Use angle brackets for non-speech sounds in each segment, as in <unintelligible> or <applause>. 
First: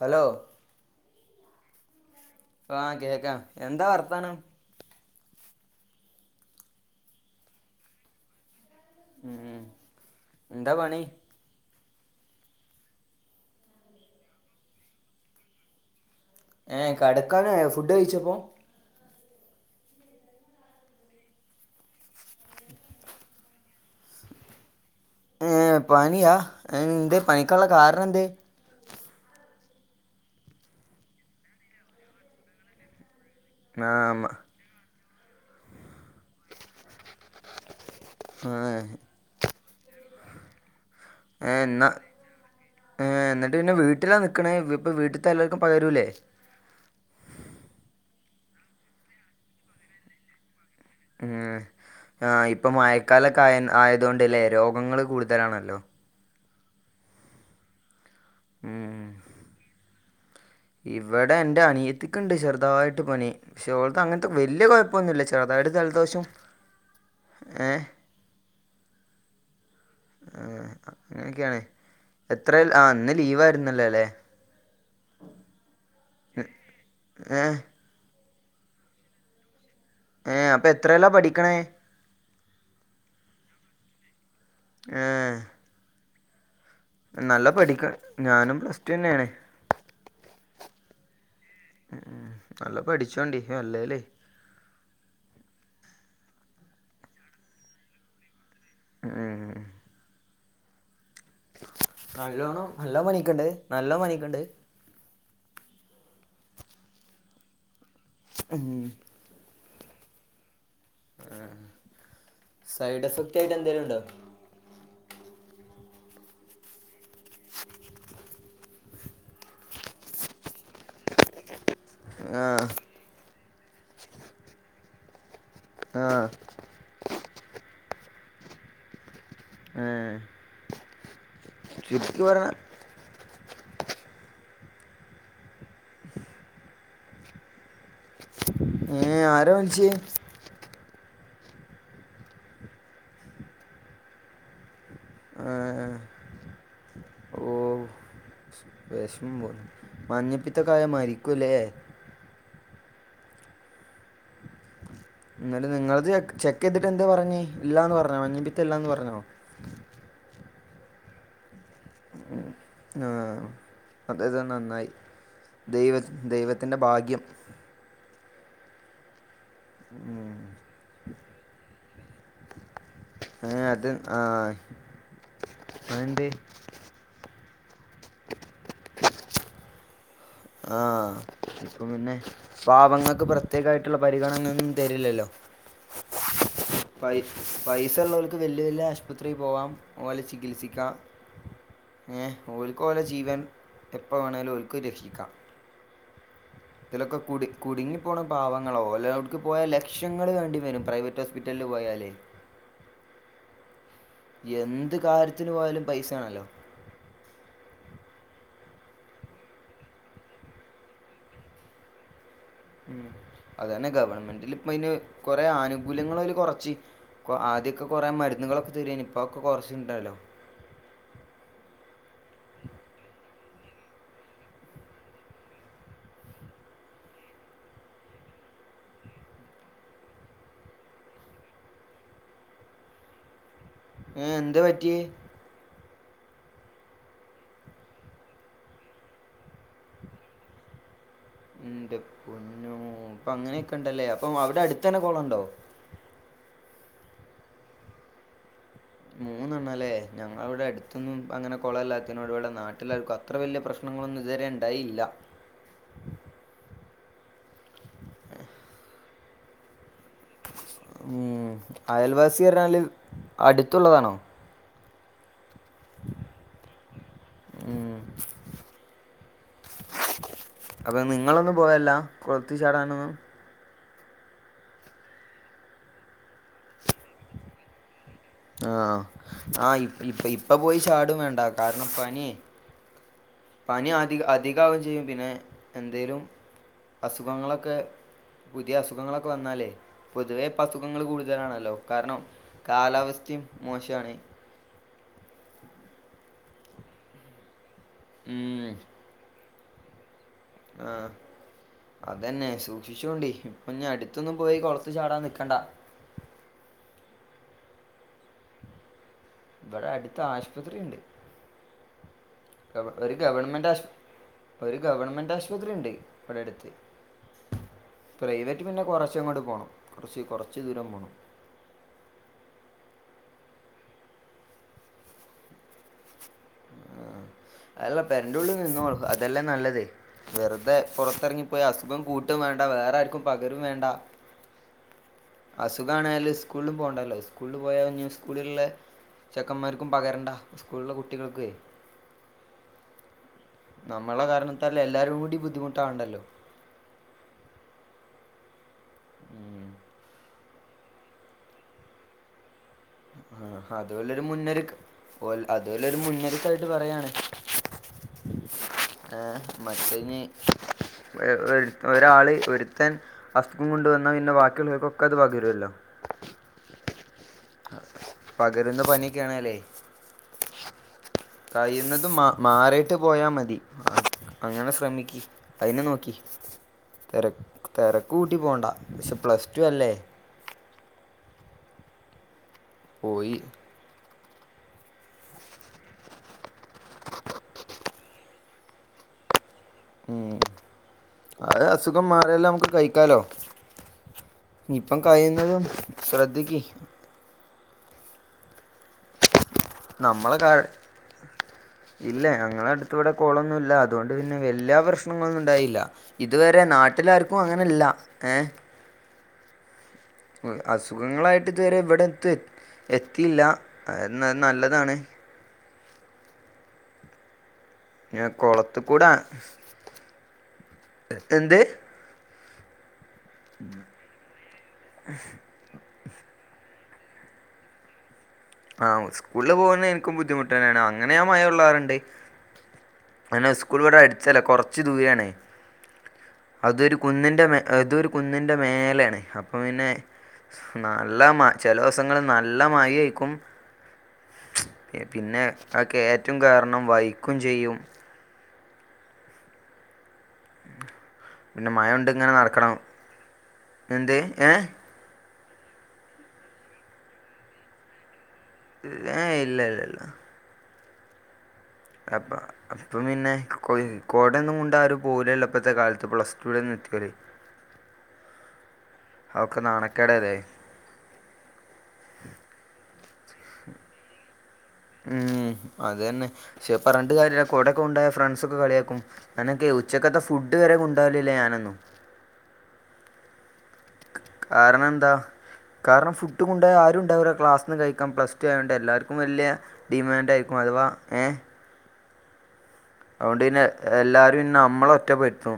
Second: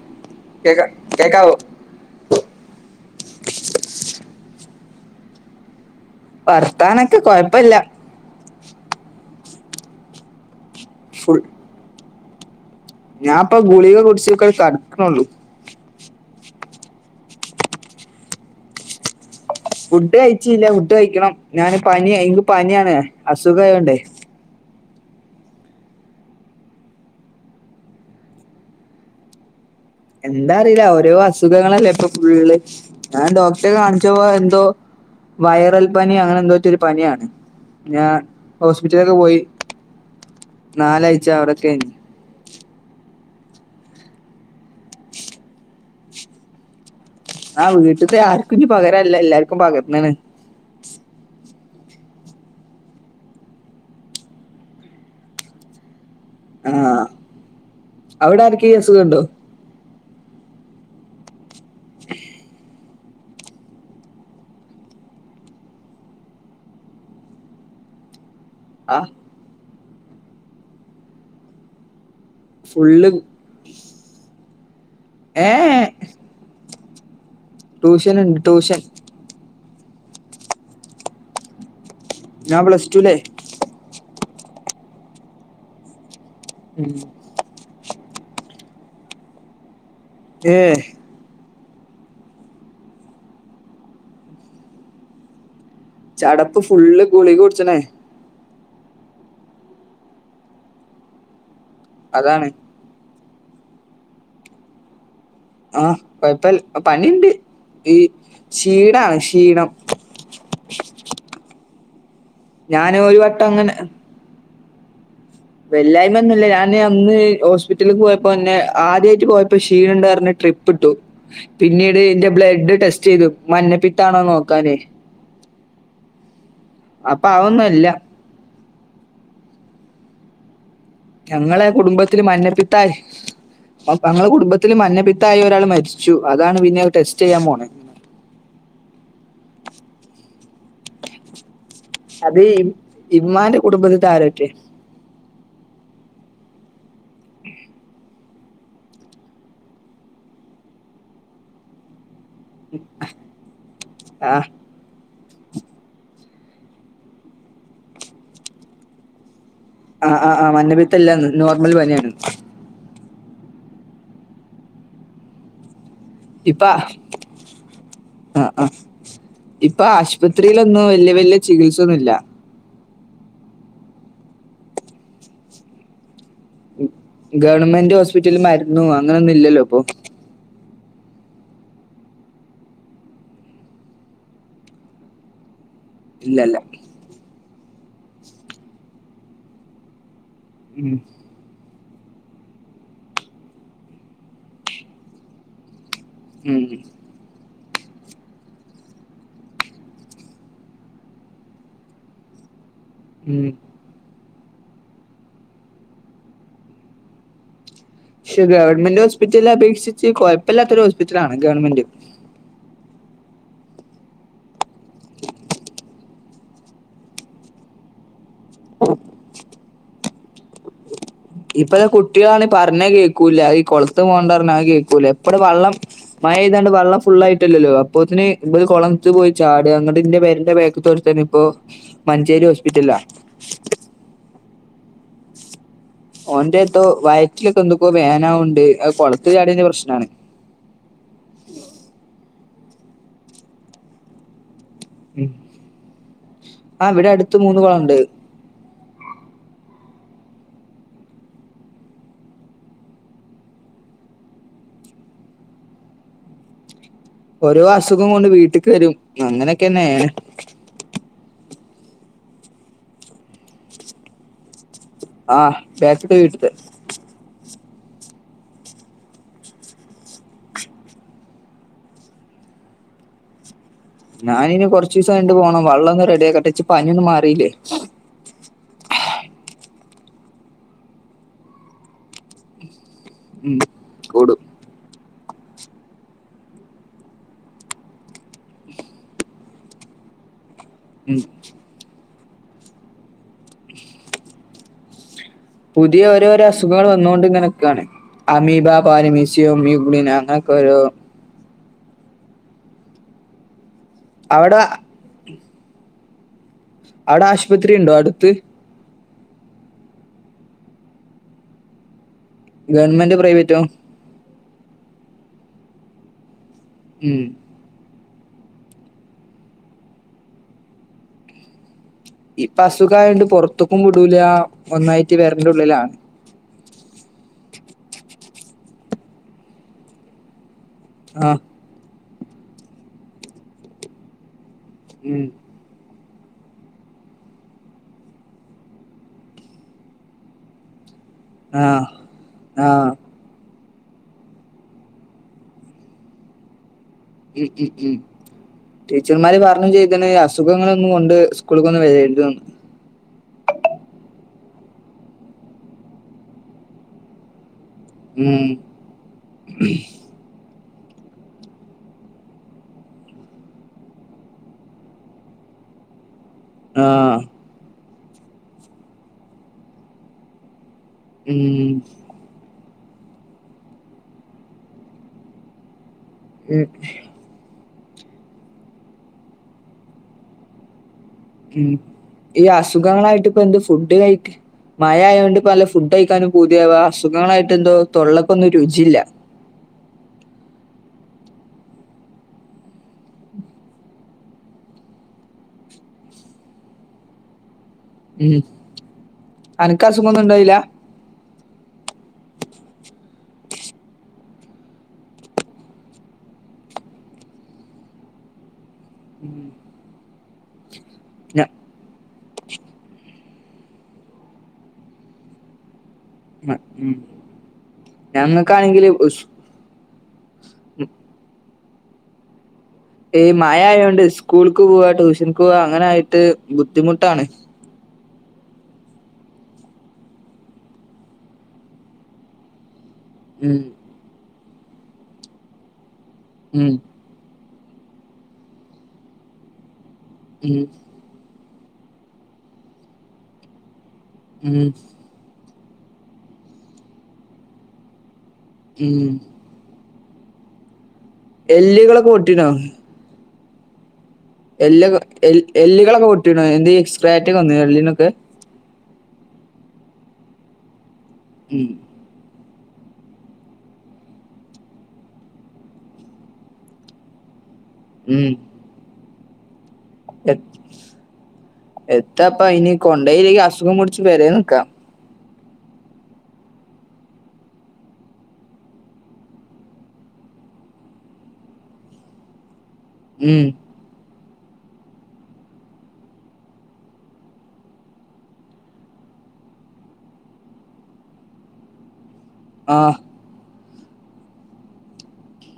Hello കേക്കാ. കേക്കാവോ? ആഹ് കേക്കാം. എന്താ വർത്താനം? വർത്താനക്കെ കൊയപ്പില്ല. ഉം. എന്താ പണി? ഞാപ്പൊ ഗുളിക കുടിച്ച്ക്ക് കടക്കണുള്ളു. ഏഹ് കെടക്കാനായോ? ഫുഡ് കഴിച്ചപ്പോ? ഫുഡ് കയിച്ചീല്ല. ഫുഡ് കയിക്കണം. ഞാന് പനിയ എന്ക്ക് പനിയാണ്. അസുഖആയോണ്ടേ. ഏഹ് പനിയാ. നിന്റെ പനി കൊള്ളകാർണെന്തേ? എന്താ അറിയില്ല ഓരോ അസുഖങ്ങളല്ലേപ്പൊ ഫുള്ള്. ഞാൻ ഡോക്ടറെ ആ കാണിച്ചപ്പോ എന്തോ വൈറൽ പന്യൊ അങ്ങനെന്തോറ്റൊരു പനിയാണ് ഞാ ആ ഹോസ്പിറ്റലെക്ക് പോയി. നാലാഴ്ച അവിടെ ഏഹ് എന്ന കഴിഞ്ഞു ഏഹ് എന്ന് പിന്നെ വീട്ടിലാ നിക്കണേ. ഇപ്പ വീട്ടത്തെ എല്ലാർക്കും പകരുല്ലേ? ആഹ് വീട്ടത്തെ ആർക്കും ഇനി പകരാനില്ല എല്ലാർക്കും പകർന്നാണ്. ഉം. <unintelligible> ആഹ് ഇപ്പൊ മഴക്കാലൊക്കെ ആയ ആയതുകൊണ്ടല്ലേ രോഗങ്ങള് കൂടുതലാണല്ലോ ആഹ് അവിടെ ആരുക്കേലും ഈ ഉം അസുഖമുണ്ടോ ഇവിടെ എന്റെ അനിയത്തിക്കുണ്ട് ചെറുതായിട്ട് പനി. പക്ഷെ ഓൾക്ക് അങ്ങനത്തെ വലിയ കുഴപ്പൊന്നുമില്ല ചെറുത ജലദോഷം ഏ ആഹ് ആഹ് അങ്ങനെയൊക്കെയാണെ എത്ര ആ ഫുള്ള് ഇന്ന് ലീവായിരുന്നല്ലോ. അല്ലെ ഏയഏ ഏഹ് ട്യൂഷൻണ്ട് ട്യൂഷൻ ഏ അപ്പൊ എത്രയിലാ പഠിക്കണേ ഞാൻ പ്ലസ് ടുല്ലേ. ആഹ് നല്ല പഠിക്കാ ഞാനും പ്ലസ് ടു തന്നെയാണ്. ഏ ഉം. നല്ല പഠിച്ചോണ്ടി അല്ലേലേ ചടപ്പ് ഫുള്ള് ഗുളിക കുടിച്ചനെ. ആ അതാണ് നല്ലോണം നല്ല പണിക്കണ്ട് നല്ല പണിക്കണ്ട്........ ആഹ കൊഴപ്പ പണിയണ്ട് ഈ ഉം ക്ഷീടാണ് ക്ഷീ.......? ഞാന് സൈഡ് ഒരു എഫക്റ്റ് വട്ടം ആയിട്ട് ങ്ങനെ. എന്തേലും ഉണ്ടോ വെല്ലായ്മന്നല്ലേ ഞാന് അന്ന് ഹോസ്പിറ്റല പോയപ്പോ എന്നെ ആദ്യമായിട്ട് പോയപ്പോ ക്ഷീണുണ്ട പറ ട്രിപ്പ് ഇട്ടു പിന്നീട് എന്റെ ആഹ് ബ്ലഡ് ടെസ്റ്റ് ചെയ്തു...... മഞ്ഞപ്പിത്താണോ നോക്കാനേ....... ആഹ...... അപ്പൊ അതൊന്നും അല്ല......... ആഹ....... ഞങ്ങളെ കുടുംബത്തില് മഞ്ഞപ്പിത്തായ..... <unintelligible> ൽ മഞ്ഞപിത്ത ആയ ഒരാൾ മരിച്ചു അതാണ് പിന്നെ ടെസ്റ്റ് ചെയ്യാൻ പോണേ...... ഏ ആര മരിച്ചെ അത് ഇമ്മാന്റെ കുടുംബത്തിത്തെ ആരറ്റെ ഓ.. വിഷം പോ മഞ്ഞപ്പിത്തക്കായ മരിക്കൂലേ ആഹ്.... എന്നാല നിങ്ങള്ത് ചെക്ക് ചെയ്തിട്ട് എന്താ പറഞ്ഞേ ഇല്ലാന്ന് പറഞ്ഞോ മഞ്ഞിപ്പത്ത ഇല്ലാന്ന് പറഞ്ഞോ ആ് ആ് ആ് മഞ്ഞപീത്ത എല്ലന്ന് നോർമൽ പനിയാണ് അതത് നന്നായി ദൈ ദൈവത്തിന്റെറെ ഭാഗ്യം ആഹ ആ ഇപ്പൊ ആശുപത്രിയിലൊന്നും വല്യ വല്യ ചികിത്സൊന്നുല്ല ഏ അത് ആ അയെൻന്തെ ഗവൺമെന്റ് ഹോസ്പിറ്റൽ മരുന്നും അങ്ങനെ ഒന്നും ഇല്ലല്ലോ ഇപ്പൊ ആഹ ഇപ്പൊ പിന്നെ പാവങ്ങൾക്ക് പ്രത്യേകമായിട്ടുള്ള പരിഗണനൊന്നും തരില്ലല്ലോ ഇല്ലല്ല. പൈ പൈസ ഉള്ളവർക്ക് വല്യ വലിയ ആശുപത്രിൽ പോവാം ഓലെ ഉം ചികിത്സിക്കാം ഏ ഓൽക്ക് ഓലെ ജീവൻ എപ്പ വേണമേലും ഓൽക്ക് രക്ഷിക്ക.... ഉം തിലക്കക്കൂടി.... കുടുങ്ങി പോണ പാവങ്ങളോല്ലടുക്ക് പോയാൽ ലക്ഷങ്ങൾ വേണ്ടി വരും പ്രൈവറ്റ് ഹോസ്പിറ്റലിൽ പോയാലേ...... ഉം എന്ത് കാര്യത്തിന് പോയാലും പൈസയാണല്ലോ...... പക്ഷെ ഗവൺമെന്റ് ഹോസ്പിറ്റല അപേക്ഷിച്ച് കുഴപ്പമില്ലല്ലാത്തൊ ഒരു ഹോസ്പിറ്റലണ് ഗവണ്മെന്റ് ഉ അത തന്നെ ഗവൺമെന്റിൽ ഇപ്പ ഇതിന് കൊറേ ആനുകൂല്യങ്ങള് കൊറച്ച്..... ആദ്യൊക്കെ കൊറെ മരുന്നുകളൊക്കെ തരൻ ഇപ്പൊക്കെ കുറച്ച ഇണ്ടല്ലാലോ ഇപ്പത്തെ കുട്ടികളാാണ് പറഞ്ഞ കേൾക്കൂല ഈ കൊളത്ത് പോകണ്ട പറഞ്ഞത് കേൾക്കൂല എപ്പടെ വെള്ളം ്തണ്ട് വെള്ള ഫുള്ളൾ ആയിട്ടല്ലോ അപ്പൊത്തിന് ഇത് കൊളത്ത് പോയി ചാട് അങ്ങട്ട ഇന്റെ പേരൻ്റെ വേക്ക്ത്ത ഒരുത്തന് ഇപ്പോ മഞ്ചേരി ഹോസ്പിറ്റല..... ആഏ എന്ത് പറ്റി...., ഓന്റെത്തോ വയറ്റിലൊക്കെ എന്തക്ക വേനാവുണ്ട് കൊളത്ത് ചാടന്റെ പ്രശ്നാണ ന്റെ പൊന്നോ ഇപ്പൊ അങ്ങനെയൊക്കെ ഉണ്ടല്ലേ അപ്പൊ അവിടെ അടു തനെ കൊളണ്ടോ ത്ത് മൂന്ന് കൊളണ്ട് മൂന്നെണ്ണല്ലേ ഞങ്ങള ഇവിടെ അടുത്തൊന്നും അങ്ങനെ കുളമല്ലാത്തന ഇടി ഇവിടെ നാട്ടിലാർക്കും അത്ര വലിയ പ്രശ്നം....... ങ്ങളൊന്ന ഇതുവരെ ഉണ്ടായില്ല....... ഓരോ അസുഖം കൊണ്ട് വീട്ടക്ക് വരും അങ്ങനൊക്കെന്നെണ്...... ഉം അയൽവാസി എരഞ്ഞാല് അടുത്തുള്ളതാണോ...... ആഹ ബാക്ക്തേവീട്ടത്തെ..... <inaudible> അപ്പൊ നിങ്ങളൊന്നും പോയല്ല കൊളത്തി ചാടാനൊന്നും...., ഞാനിനി കുറച്ചു ദിവസം കഴിഞ്ഞിട്ട് പോകണം വെള്ളം ഒന്ന് റെഡി ആക്കട്ടെ ഇച്ചു പനിയൊന്നും മാറീലേ ആഹ് ആഹ് ഇ ഇപ്പ ഇപ്പൊ പോയി ചാടും വേണ്ട കാരണം പനി ഉം പനി അധിക കൂടും. അധികാവുകയും ചെയ്യും പിന്നെ എന്തേലും അസുഖങ്ങളൊക്കെ പുതിയ അസുഖങ്ങളൊക്കെ വന്നാലേ പൊതുവെ അസുഖങ്ങൾ ഉം കൂടുതലാണല്ലോ കാരണം കാലാവസ്ഥയും മോശമാണ് പുതിയ ഓരോരോ അസുഖങ്ങൾ വന്നൊണ്ട് ഇങ്ങനക്കാണ് ഉം അമീബ പാരമീസിയം <unintelligible> അങ്ങന ക്കൊരു ആഹ് അതന്നെ സൂക്ഷിച്ചോണ്ടി ഇപ്പൊഞ്ഞി അടുത്തൊന്നും പോയി അവിടെ കൊളത്തിൽ ചാടാൻ നിക്കണ്ട അവിടെ ആശുപത്രി ഉണ്ടോ അടുത്ത് ഇവിടെ അടുത്ത് ആശുപത്രി ഉണ്ട് ഗവൺമെന്റോ പ്രൈവറ്റോ ആശു ഒരു ഗവൺമെന്റ് ആശുപത്രി ഉണ്ട് ഇവിടെ അടുത്ത് ഉം പ്രൈവറ്റ് പിന്നെ കൊറച്ചങ്ങോട്ട് പോണം കൊറച്ച് കൊറച്ച് ദൂരം പോണം ഇപ്പ അസുഖായോണ്ട് പൊറത്തക്കും വിടൂല ഒന്നായിട്ട് പെരെന്റെറെ ഉള്ളിലാണ് ആഹ് <unintelligible> ഉള്ളിൽ നിന്നോളു അതല്ലേ നല്ലത് വെറുതെ ആ. പുറത്തിറങ്ങിപ്പോയി അസുഖം കൂ ട്ടും വേണ്ട വേരാർക്കും പകരും വേണ്ട ഉം. അസുഖാണ് സ്കൂളും പോകണ്ടല്ലോ സ്കൂളിൽ പോയാ പിന്നെ സ്കൂളിലുള്ള ചെക്കന്മാർക്കും പകരണ്ട സ്കൂളിലെ കു കുട്ടികൾക്കുമെ ആഹ് നമ്മളുടെ കാരണത്താൽ എല്ലാരും കൂടി ബുദ്ധിമുട്ടാവണ്ടല്ലോ മ് മ് മ് ടീച്ചർമാര് പറഞ്ഞും ചെയ്തിന് അസുഖങ്ങളൊന്നും കൊണ്ട് സ്കൂള്ക്കൊന്നും വരരുതെന്നു ആ അതുമല്ലൊരു മുന്നൊരുക്കം അതുമല്ലൊരു മുന്നൊരുക്കായിട്ട് പറയാണ് ഉം. ആ മറ്റേന് ഒ ഒ ഒരാള് ഒരുത്തൻ അസുഖം കൊണ്ട് വന്ന പിന്നെ ബാക്കിയുള്ളവർക്കൊക്കെ അത് പകരുല്ലോ <inaudible> ആഹ് പകരുന്ന പനിയൊക്കെയാണല്ലേ ഉം. കഴിയുന്നതും മാ മാറിയിട്ട് പോയാ മതി അങ്ങനെ ശ്രമിക്കി അതന്നെ നോക്കി മ് തിര തിരക്ക് കൂട്ടി പോണ്ട പക്ഷെ പ്ലസ് ടു അല്ലേ ഉം ഈ അസുഖങ്ങളായിട്ട് പോയി ഇപ്പൊ എന്ത് ഫുഡ് കഴിക്ക് മഴ ആയൊണ്ട് പല ഫുഡ് കഴിക്കാനും പൂതിയാവാ അസുഖങ്ങളായിട്ട് എന്തോ തൊള്ളക്കൊന്നും രുചില്ല ഉം അത് അസുഖം മാറിയെല്ലാം നമുക്ക് കഴിക്കാലോ ഇപ്പം കഴിയുന്നതും ശ്രദ്ധിക്കു ഉം അനക്ക് അസുഖൊന്നും നമ്മളെ ഉണ്ടായില്ല കാഴ ഇല്ലേ ഞങ്ങളെ അടു വിടെ കുളൊന്നും ഇല്ല അതുകൊണ്ട് പിന്നെ വല്യ പ്രശ്നങ്ങളൊന്നും ഉണ്ടായില്ല ഇതുവരെ നാട്ടില് ആർക്കും അങ്ങനെല്ല ഏ ഉം അസുഖങ്ങളായിട്ട് ഇതുവരെ ഇവിടെ <unintelligible> എത്തിയില്ല എന്ന് നല്ലതാണ് മ ഉം ഞാൻ ഞങ്ങക്കാണെങ്കില് ഉശ് എ എന്ത് ഈ മഴ ആയോണ്ട് സ്കൂൾക്ക് പോവാ ട്യൂഷനിക്ക് പോവാ അങ്ങനെ ആയിട്ട് ബുദ്ധിമുട്ടാണ് ആഹ് സ്കൂളിൽ പോകുന്ന എനിക്കും ബുദ്ധിമുട്ട് തന്നെയാണ് അങ്ങനെയാ മഴ ഉള്ള <unintelligible> അങ്ങനെ ഉം സ്കൂൾ ഇവിടെ അടിച്ചല്ല കുറച്ചു ദൂരണേ ഉം അതൊരു കുന്നിൻ്റെ മേ ഇതൊരു കുന്നിൻ്റെ മേലാണ് അപ്പം പിന്നെ ഉം നല്ല മ ചിലിവസങ്ങളിൽ നല്ല മയഅയിരിക്കും. ഉം പിന്നെ ആ കയറ്റവും കാരണം വൈക്കും ചെയ്യും. ഉം പിന്നെ മഴ എല്ല്കളൊക്കെ കൊണ്ട് ഇങ്ങനെ പൊട്ടീനോ നടക്കണം എന്ത് ഏ എല്ലക എല്ല് എല്ലുകളൊക്കെ പൊട്ടി എക്സ്ട്രാറ്റ്ഒക്കെവന്നു എല്ലിനൊക്കെ ല ഇല്ല ഇല്ല ഇല്ല ഉം പാവം ഇപ്പം പിന്നെ കോടൊന്നും കൊണ്ട് ആ ഒരു പോലല്ല ഇപ്പോഴത്തെ കാലത്ത് പ്ലസ് ടുവിടെന്ന് എത്തില്ലേ ഉം അവക്കെ നാണണം എ എത്താ അപ്പ ഇനി കൊണ്ടോയിലൽ അസുഖം പിടിച് പേരെനിക്കാം ഉം അതതന്നെ പക്ഷേ പറഞ്ഞിട്ട് കാര്യഇല്ല കൊടകൊണ്ടുപോയ ഫ്രണ്ട്സ് ഒക്കെ കളിയാക്കും ഞാനൊക്കെ ഉച്ചക്ക എന്ത ഫുഡ് വരെ കൊണ്ടാവലല്ലേ ഞാനന്നും ഉം കാരണം എന്താ കാരണം ഫുഡ് കൊണ്ട്പോയാ ആരുണ്ടാവില്ല ക്ലാസ്ന്ന് കഴിക്കാം പ്ലസ് ടു ആയതണ്ട് എല്ലാവർക്കും വല്യ ഡിമാൻഡാ ആയിമാറി. അഥവാ ഏ ആഹ് അതുകൊണ്ട് പിന്നെ എല്ലാരും പിന്നെ നമ്മളെ ഒറ്റ പടുത്തും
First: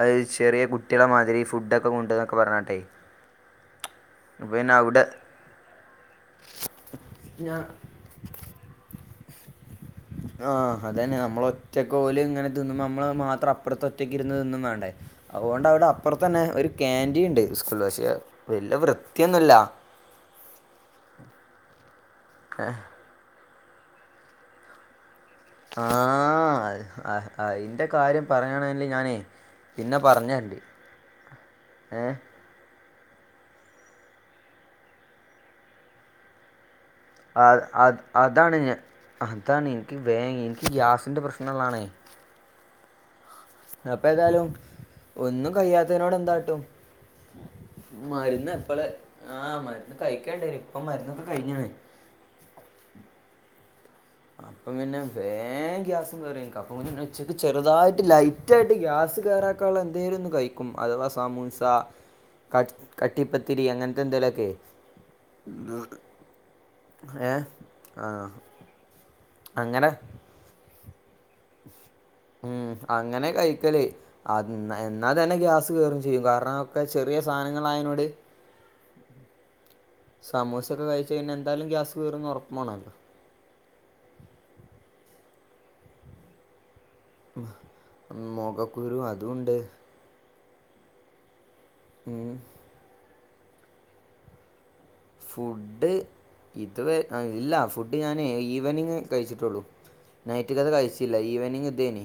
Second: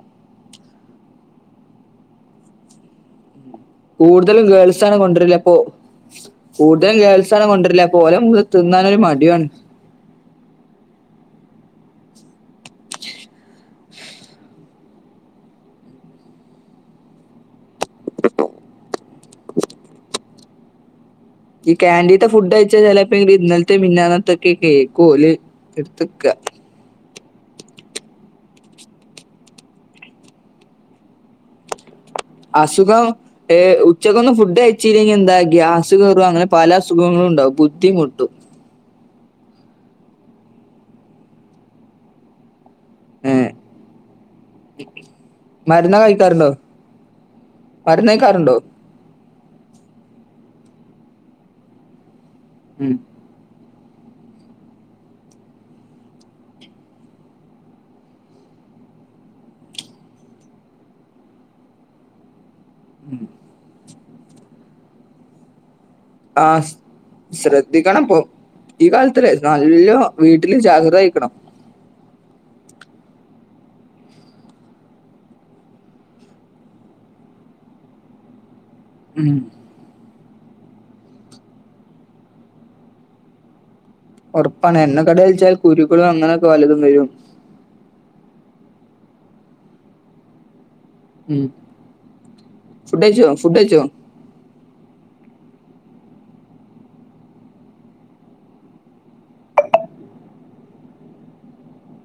അത് ചെറിയ കുട്ടികളെ മാതിരി ഫുഡൊക്കെ കൊണ്ടവന്നന്നൊക്കെ പറഞ്ഞട്ടെ കൂടുതലും ഗേൾസ് ആണ് കൊണ്ടുവരല് അപ്പൊ കൂടുതലും ഗേൾസാണ് ഞാൻ കൊണ്ടുവരല് പോലെ മുമ്പി തിന്നാനൊരു മടിയും ആണ് ആഹ് അത തന്നെ നമ്മൾ ഒറ്റക്ക് പോലും ഇങ്ങനെ തിന്ന നമ്മള് മാത്രം അപ്പുറത്തെ ഒറ്റക്ക് ഇരുന്ന് തിന്നും വേണം. അതുകൊണ്ട് അവിടെ അപ്പുറത്ത് തന്നെ ഒരു കാന്റീൻ ഉണ്ട് സ്കൂ ഫ്ലഷ്യേ വല്യ വൃത്തിയൊന്നുല്ല ഈ കാന്റീത്തെ ഫുഡ് അയച്ചാ ചിലപ്പോ ഇ ഇന്നലത്തെ മന്നാനത്തക്കെ കേൾക്കും ല് ആ ആ അയിന്റെ കാര്യം പറയയാണങ്കിൽ ഞാനേ പിന്നെ പറഞ്ഞതരട്ടി ഏ അസുഖം ഏ് ഉച്ചക്കൊന്ന് ഫുഡ് അയച്ചില്ലെങ്കിൽ എന്താക്കിയ ഗ്യാസ് അങ്ങനെ പല അസുഖങ്ങള ഉണ്ടാവും അത് അത് ബുദ്ധിമുട്ടും അതാണ് ഞാൻ അതാണ് എനിക്ക് വേങ്ങി എനിക്ക് ഗ്യാസിന്റെ പ്രശ്നംല്ലാണേ ഏഹ് അപ്പൊ ഏതായാലും ഒന്നും മരുന്ന് കഴിയാത്തതിനോട് കഴിക്കാറുണ്ടോ എന്താട്ടും മരുന്ന് എപ്പള് ആ മരുന്ന് കഴിക്കണ്ട് ഇപ്പൊ മരുന്നൊക്കെ കഴിഞ്ഞാണ് ഉം അപ്പ പിന്നെ വേഗമം ഗ്യാസും കേറ അപ്പച്ചക്ക് ചെറുതായിട്ട് ലൈറ്റ് ആായിട്ട് ഗ്യാസ് ഗ്യാസ്കേറാക്ക എന്തേലും ഒന്ന് കഴിക്കും അഥവാ സമൂസ കട്ട് കട്ടിപ്പത്തിരി അങ്ങനത്തെ എന്തെലുമൊക്കെ ആ് ശ് ആ ശ്രദ്ധിക്കണംപ്പ ഈ കാലത്തില്ലേ അങ്ങനെ നല്ല വീട്ടില് ജാഗ്രത ആയിരിക്കണം. ഉം അങ്ങനെ കഴിക്കല് അതന്ന് എ എന്നാ തന്നെ ഗ്യാസ് കയറും ചെയ്യും കാരണംക്കെ ചെറിയ സ സാനങ്ങളായതിനോട് ഉം സമൂസ ഒക്കെ കഴിച് കഴിഞ്ഞ എന്തായാലും ഗ്യാസ് കേറൂന്ന് ഉറപ്പ പോണല്ലോ ഉറപ്പാണ് എണ്ണ കടി കഴിച്ചാൽ കുരുക്കളും അങ്ങനെയൊക്കെ വല്ലതും വരും മുഖകുരുവും അതും ഉണ്ട് ഉം <unintelligible> ഉം ഫുഡ്കഴിച്ചോ ഫുഡ് ഇതവ ഇല്ല ഫുഡ് ഞാന് ഈവനിങ് കഴിച്ചിട്ടുള്ളു നൈറ്റ്ക്കത്തെ കഴിച്ചില്ല ഈവനിങ് ഇതേനി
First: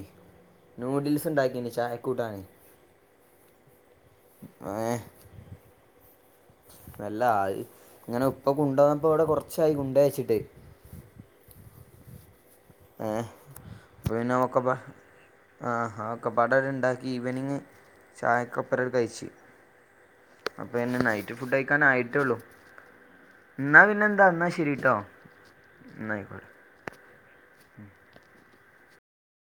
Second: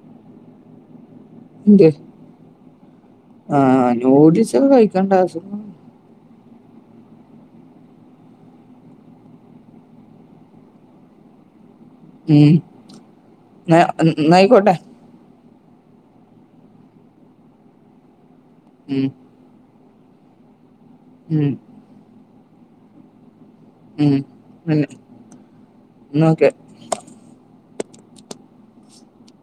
നൂഡിൽസ് ഉണ്ടാക്കിന് ചായക്കൂട്ടാൻ <unintelligible> ആ ന്യൂഡിൽസൊക്കെ കഴിക്കണ്ട <unintelligible> ഇപ്പല്ലാം ഇങ്ങനെ ഉപ്പ കുണ്ടന്നപ്പോ ഇവിടെ കൊറച്ചായി ഗുണ്ട്ഴിച്ചിട്ട് ഉം ഏ നാ അപ്പോൾ പിന്നെ ഒക്കെ നയിക്കോട്ടെ പ- ആ ആഹാക്കെപ്പടര് ഇണ്ടാക്കി ഈവനിങ് ചായക്കോപ്പര് ഉം. കയിച്ച് അപ്പൊ എന്നെ നൈറ്റ് ഉം ഫുഡ് കയിക്കാൻ ആയിട്ടേള്ളൂ എന്നാ പിന്നെ ഉം. എന്താ എന്നാ പിന്നെ ശെരിട്ടോ എന്ന ന്നാ ആയിക്കോട് ഓക്കെ.